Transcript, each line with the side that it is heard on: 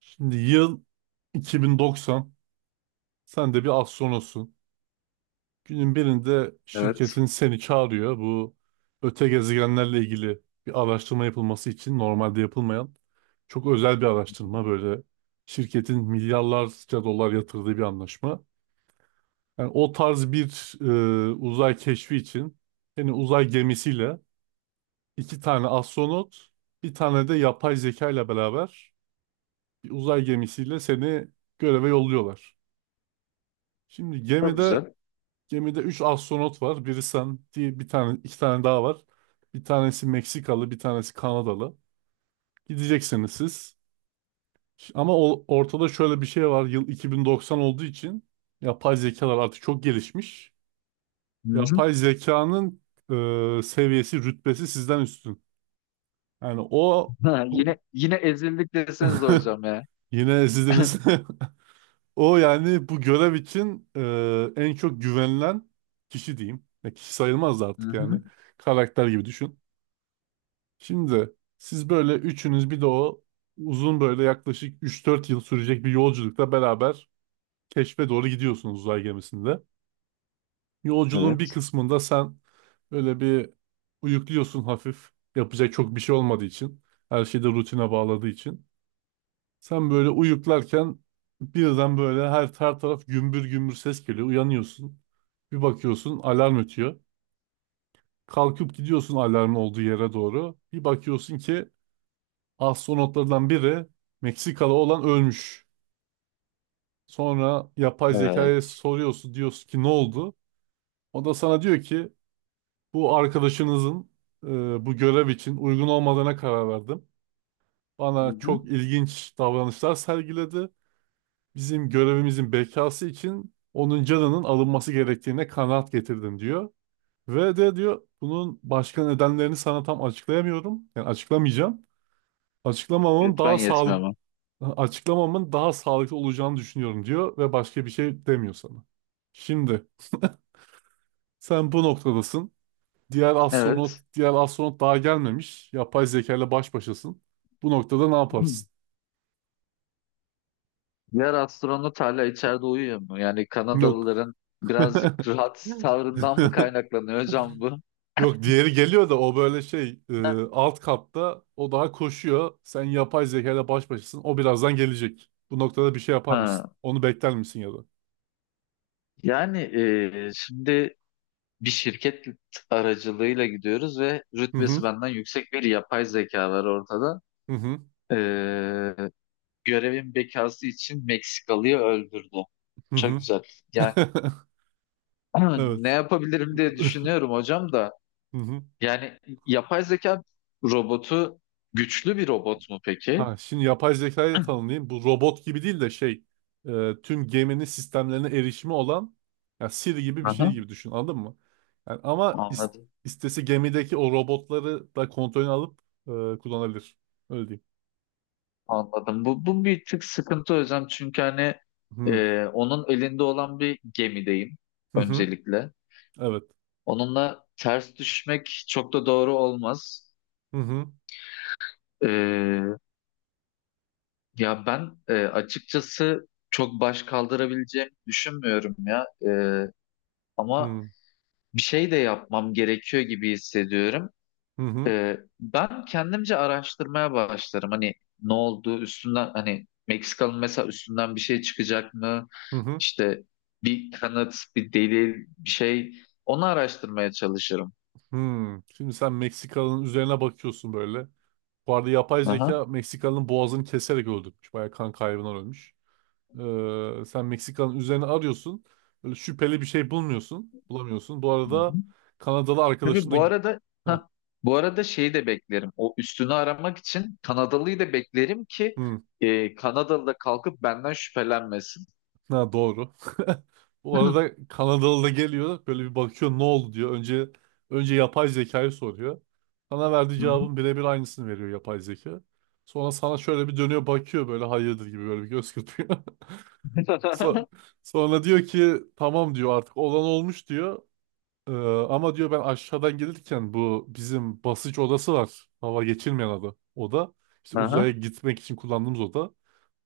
right: Şimdi yıl 2090. Sen de bir astronotsun. Günün birinde
left: Evet.
right: şirketin seni çağırıyor. Bu öte gezegenlerle ilgili bir araştırma yapılması için normalde yapılmayan çok özel bir
left: Hı hı.
right: araştırma böyle. Şirketin milyarlarca dolar yatırdığı bir anlaşma. Yani o tarz bir uzay keşfi için seni uzay gemisiyle iki tane astronot, bir tane de yapay zeka ile beraber bir uzay gemisiyle seni göreve yolluyorlar. Şimdi
left: Çok
right: gemide
left: güzel.
right: Gemide 3 astronot var. Biri sen, diye bir tane, iki tane daha var. Bir tanesi Meksikalı, bir tanesi Kanadalı. Gideceksiniz siz. Ama ortada şöyle bir şey var. Yıl 2090 olduğu için yapay zekalar artık çok gelişmiş.
left: Hı hı.
right: Yapay zekanın seviyesi, rütbesi sizden üstün. Yani o
left: Ha,
right: bu-
left: yine ezildik deseniz de hocam ya.
right: yine ezildiniz. O yani bu görev için en çok güvenilen kişi diyeyim. Ya kişi sayılmaz da
left: Hı
right: artık yani.
left: hı.
right: Karakter gibi düşün. Şimdi siz böyle üçünüz bir de o uzun böyle yaklaşık üç dört yıl sürecek bir yolculukla beraber keşfe doğru gidiyorsunuz uzay gemisinde. Yolculuğun bir
left: Evet.
right: kısmında sen öyle bir uyukluyorsun hafif. Yapacak çok bir şey olmadığı için. Her şeyi de rutine bağladığı için. Sen böyle uyuklarken birden böyle her taraf gümbür gümbür ses geliyor. Uyanıyorsun. Bir bakıyorsun alarm ötüyor. Kalkıp gidiyorsun alarmın olduğu yere doğru. Bir bakıyorsun ki astronotlardan biri Meksikalı olan ölmüş. Sonra yapay zekaya
left: Evet.
right: soruyorsun diyorsun ki ne oldu? O da sana diyor ki bu arkadaşınızın bu görev için uygun olmadığına karar verdim.
left: Hı
right: Bana
left: hı.
right: çok ilginç davranışlar sergiledi. Bizim görevimizin bekası için onun canının alınması gerektiğine kanaat getirdim diyor. Ve de diyor bunun başka nedenlerini sana tam açıklayamıyorum. Yani açıklamayacağım. Açıklamamın
left: Lütfen
right: daha
left: yetmiyor
right: sağlıklı
left: ama.
right: Açıklamamın daha sağlıklı olacağını düşünüyorum diyor ve başka bir şey demiyor sana. Şimdi sen bu noktadasın. Diğer astronot,
left: Evet.
right: diğer astronot daha gelmemiş. Yapay zeka ile baş başasın. Bu noktada ne
left: Hı.
right: yaparsın?
left: Diğer astronot hala içeride uyuyor mu? Yani
right: Yok.
left: Kanadalıların birazcık rahat tavrından mı kaynaklanıyor hocam bu?
right: Yok diğeri geliyor da o böyle şey
left: Ha.
right: alt katta o daha koşuyor. Sen yapay zeka ile baş başasın. O birazdan gelecek. Bu noktada bir şey yapar mısın?
left: Ha.
right: Onu bekler misin ya da?
left: Yani şimdi bir şirket aracılığıyla gidiyoruz ve
right: Hı
left: rütbesi
right: hı.
left: benden yüksek bir yapay zeka var ortada.
right: Hı hı.
left: Görevin bekası için Meksikalı'yı öldürdü.
right: Hı
left: Çok
right: hı.
left: güzel. Yani ne
right: Evet.
left: yapabilirim diye düşünüyorum hocam da.
right: Hı hı.
left: Yani yapay zeka robotu güçlü bir robot mu peki?
right: Ha, şimdi yapay zekayı da tanımlayayım. Bu robot gibi değil de şey tüm geminin sistemlerine erişimi olan ya Siri gibi bir şey
left: Aha,
right: gibi düşün anladın mı? Yani ama
left: anladım.
right: istese gemideki o robotları da kontrolünü alıp kullanabilir. Öyle diyeyim.
left: Anladım. Bu bir tık sıkıntı hocam. Çünkü hani
right: Hı
left: onun elinde olan bir gemideyim
right: hı hı.
left: öncelikle.
right: Evet.
left: Onunla ters düşmek çok da doğru olmaz.
right: Hı hı
left: E, Ya ben açıkçası çok baş kaldırabileceğimi düşünmüyorum ya. Ama
right: hı
left: bir şey de yapmam gerekiyor gibi hissediyorum.
right: hı hı hı.
left: Ben kendimce araştırmaya başlarım. Hani ne oldu üstünden hani Meksikalı mesela üstünden bir şey çıkacak mı?
right: Hı.
left: İşte bir kanıt, bir delil, bir şey onu araştırmaya çalışırım.
right: Şimdi sen Meksikalı'nın üzerine bakıyorsun böyle. Bu arada yapay
left: Aha.
right: zeka Meksikalı'nın boğazını keserek öldürmüş. Bayağı kan kaybından ölmüş. Sen Meksika'nın üzerine arıyorsun. Böyle şüpheli bir şey bulmuyorsun. Bulamıyorsun. Bu arada Kanadalı arkadaşın
left: Tabii
right: da...
left: bu arada
right: Ha,
left: ha bu arada şeyi de beklerim. O üstünü aramak için Kanadalıyı da beklerim ki
right: hı,
left: Kanadalı da kalkıp benden şüphelenmesin.
right: ha, doğru. Bu
left: Hı
right: arada Kanadalı da geliyor. Böyle bir bakıyor ne oldu diyor. Önce yapay zekayı soruyor. Sana verdiği cevabın
left: hı.
right: birebir aynısını veriyor yapay zeka. Sonra sana şöyle bir dönüyor bakıyor böyle hayırdır gibi böyle bir göz kırpıyor. So- Sonra diyor ki tamam diyor artık olan olmuş diyor. Ee, ama diyor ben aşağıdan gelirken bu bizim basınç odası var. Hava geçirmeyen adı Oda. İşte uzaya
left: Aha,
right: gitmek için kullandığımız oda.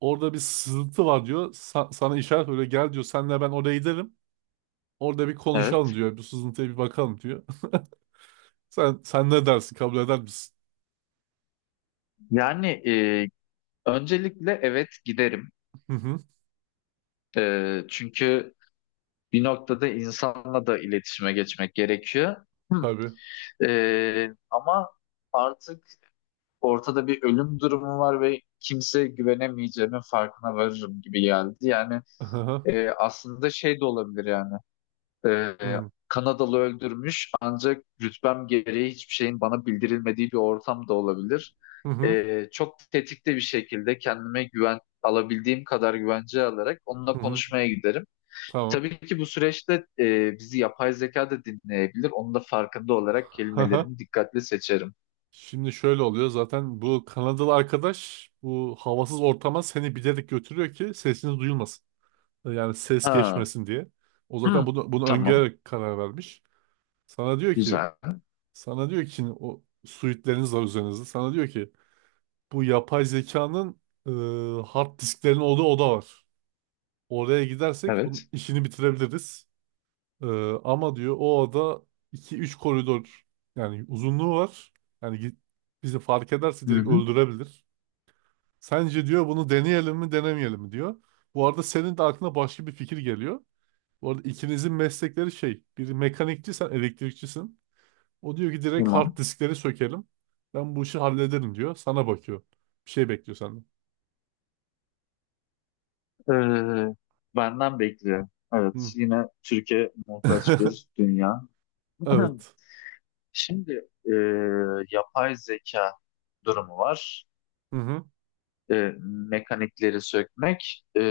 right: Orada bir sızıntı var diyor. Sana işaret öyle gel diyor. Senle ben oraya gidelim. Orada bir konuşalım
left: evet.
right: diyor. Bu sızıntıya bir bakalım diyor. Sen ne dersin? Kabul eder misin?
left: Yani öncelikle evet giderim.
right: Hı hı.
left: Çünkü bir noktada insanla da iletişime geçmek gerekiyor. Hı.
right: Tabii.
left: Ama artık ortada bir ölüm durumu var ve kimse güvenemeyeceğimin farkına varırım gibi geldi. Yani
right: Hı hı.
left: Aslında şey de olabilir yani. E, Kanadalı öldürmüş ancak rütbem gereği hiçbir şeyin bana bildirilmediği bir ortam da olabilir.
right: Hı hı.
left: Çok tetikte bir şekilde kendime güven alabildiğim kadar güvence alarak onunla
right: Hı.
left: konuşmaya giderim.
right: Tamam.
left: Tabii ki bu süreçte bizi yapay zeka da dinleyebilir. Onun da farkında olarak
right: Hı.
left: kelimelerimi dikkatli seçerim.
right: Şimdi şöyle oluyor. Zaten bu Kanadalı arkadaş bu havasız ortama seni bilerek götürüyor ki sesiniz duyulmasın. Yani ses
left: Ha.
right: geçmesin diye. O zaten
left: Hı.
right: bunu
left: Tamam.
right: öngörerek karar vermiş. Sana diyor ki,
left: Güzel.
right: sana diyor ki, o suitleriniz var üzerinizde. Sana diyor ki bu yapay zekanın hard disklerin olduğu oda var. Oraya gidersek bunun
left: Evet.
right: işini bitirebiliriz. E, ama diyor o oda iki üç koridor yani uzunluğu var. Yani bizi fark ederse
left: Hı
right: direkt
left: hı.
right: öldürebilir. Sence diyor bunu deneyelim mi denemeyelim mi diyor. Bu arada senin de aklına başka bir fikir geliyor. Bu arada ikinizin meslekleri şey. Biri mekanikçi sen elektrikçisin. O diyor ki direkt hard
left: Tamam.
right: diskleri sökelim. Ben bu işi hallederim diyor. Sana bakıyor. Bir şey bekliyor senden.
left: Ee, benden bekliyor.
right: Hı.
left: Evet, yine Türkiye muhtaç bir dünya.
right: Evet.
left: Şimdi e, yapay zeka durumu var.
right: Hı hı.
left: E, mekanikleri sökmek.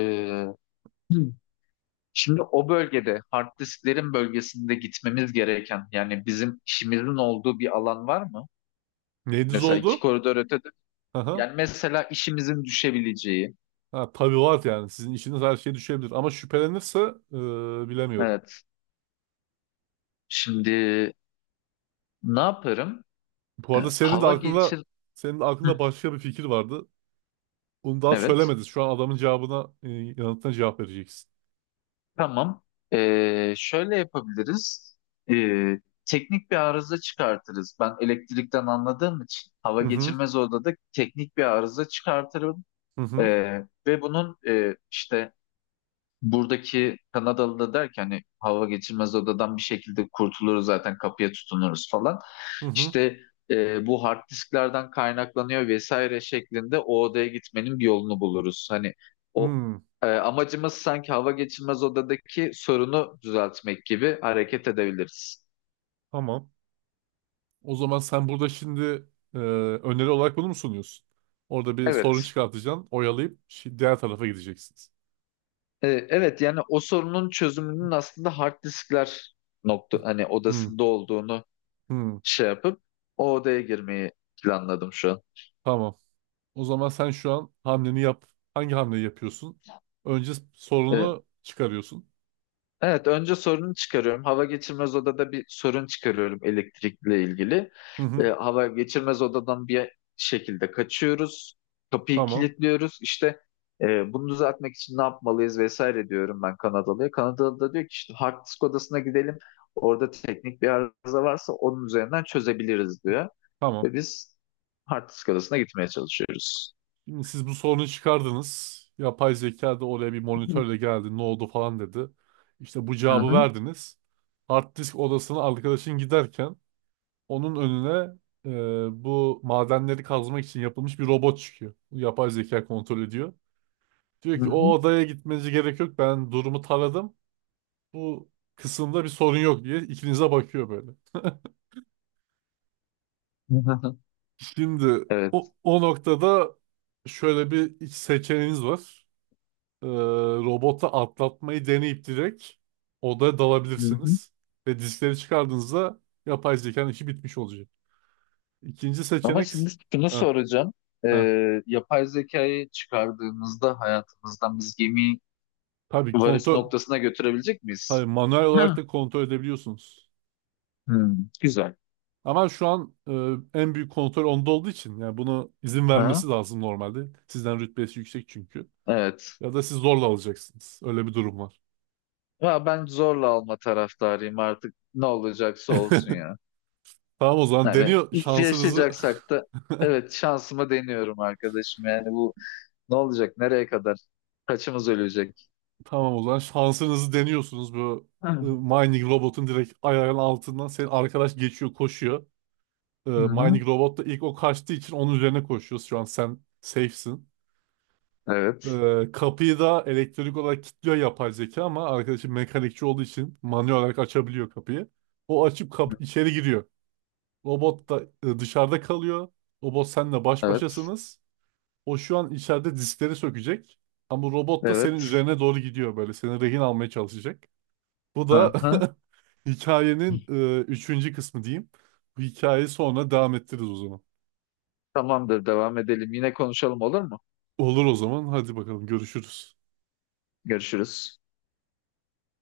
left: Şimdi o bölgede, hard disklerin bölgesinde gitmemiz gereken, yani bizim işimizin olduğu bir alan var mı?
right: Neyiniz
left: Mesela iki
right: oldu?
left: koridor ötede.
right: Aha.
left: Yani mesela işimizin düşebileceği.
right: Ha, tabii var yani. Sizin işiniz her şeye düşebilir. Ama şüphelenirse bilemiyorum.
left: Evet. Şimdi ne yaparım?
right: Bu arada
left: Hava geçir.
right: senin de
left: Hı,
right: aklında başka bir fikir vardı. Onu daha
left: Evet.
right: söylemediniz. Şu an adamın cevabına yanıtına cevap vereceksin.
left: Tamam. Şöyle yapabiliriz. Ee, teknik bir arıza çıkartırız. Ben elektrikten anladığım için hava
right: Hı hı.
left: geçirmez odada teknik bir arıza çıkartırım.
right: Hı hı.
left: Ve bunun işte buradaki Kanadalı da der ki hani hava geçirmez odadan bir şekilde kurtuluruz zaten kapıya tutunuruz falan.
right: Hı hı.
left: İşte bu hard disklerden kaynaklanıyor vesaire şeklinde o odaya gitmenin bir yolunu buluruz. Hani o
right: Hı.
left: amacımız sanki hava geçirmez odadaki sorunu düzeltmek gibi hareket edebiliriz.
right: Tamam. O zaman sen burada şimdi öneri olarak bunu mu sunuyorsun? Orada bir sorun
left: Evet.
right: çıkartacaksın, oyalayıp diğer tarafa gideceksiniz.
left: Evet yani o sorunun çözümünün aslında hard diskler nokta hani
right: Hmm,
left: odasında olduğunu
right: hmm,
left: şey yapıp o odaya girmeyi planladım şu an.
right: tamam. O zaman sen şu an hamleni yap. Hangi hamleyi yapıyorsun? Önce
left: E,
right: sorunu çıkarıyorsun.
left: Evet, önce sorunu çıkarıyorum. Hava geçirmez odada bir sorun çıkarıyorum elektrikle ilgili.
right: Hı hı,
left: Hava geçirmez odadan bir şekilde kaçıyoruz. Kapıyı
right: tamam,
left: kilitliyoruz. İşte bunu düzeltmek için ne yapmalıyız vesaire diyorum ben Kanadalı'ya. Kanadalı da diyor ki işte hard disk odasına gidelim. Orada teknik bir arıza varsa onun üzerinden çözebiliriz diyor.
right: tamam.
left: Ve biz hard disk odasına gitmeye çalışıyoruz.
right: Şimdi siz bu sorunu çıkardınız. Yapay zeka da oraya bir
left: Hı
right: monitörle geldi. Ne oldu falan dedi. İşte bu cevabı
left: hı.
right: verdiniz. Hard disk odasına arkadaşın giderken onun önüne bu madenleri kazmak için yapılmış bir robot çıkıyor. Bu yapay zeka kontrol ediyor. Diyor
left: Hı
right: ki o
left: hı.
right: odaya gitmenize gerek yok. Ben durumu taradım. Bu kısımda bir sorun yok diye ikinize bakıyor böyle.
left: Hı hı.
right: Şimdi
left: Evet.
right: o noktada şöyle bir iç seçeneğiniz var. E, robota atlatmayı deneyip direkt odaya dalabilirsiniz. Ve diskleri çıkardığınızda yapay zekanın işi bitmiş olacak. İkinci
left: Ama
right: seçenek...
left: şimdi şunu
right: Heh,
left: soracağım.
right: heh.
left: Yapay zekayı çıkardığımızda hayatımızdan biz gemi
right: Tabii
left: varış
right: kontrol.
left: noktasına götürebilecek
right: Tabii
left: miyiz?
right: manuel olarak
left: Ha.
right: da kontrol edebiliyorsunuz.
left: Hmm, güzel.
right: Ama şu an en büyük kontrol onda olduğu için yani bunu izin vermesi
left: Ha,
right: lazım normalde. Sizden rütbesi yüksek çünkü.
left: evet.
right: Ya da siz zorla alacaksınız. Öyle bir durum var.
left: Ya ben zorla alma taraftarıyım artık. Ne olacaksa olsun ya.
right: Tamam o zaman
left: Yani
right: deniyor şansınızı.
left: yaşayacaksak da evet şansımı deniyorum arkadaşım. Yani bu ne olacak? Nereye kadar? Kaçımız ölecek?
right: Tamam o zaman şansınızı deniyorsunuz bu
left: Hı
right: mining robotun direkt ayağının altından senin arkadaş geçiyor koşuyor.
left: hı.
right: Mining robot da ilk o kaçtığı için onun üzerine koşuyoruz. Şu an sen safe'sin.
left: Evet.
right: Kapıyı da elektrik olarak kilitliyor yapay zeka ama arkadaşım mekanikçi olduğu için manuel olarak açabiliyor kapıyı. O açıp içeri giriyor. Robot da dışarıda kalıyor. Robot senle baş
left: Evet.
right: başasınız. O şu an içeride diskleri sökecek. Ama robot da senin
left: Evet.
right: üzerine doğru gidiyor böyle. Seni rehin almaya çalışacak. Bu da
left: Hı hı.
right: hikayenin üçüncü kısmı diyeyim. Bu hikayeyi sonra devam ettiririz o zaman.
left: Tamamdır, devam edelim. Yine konuşalım olur mu?
right: Olur o zaman. Hadi bakalım görüşürüz.
left: Görüşürüz.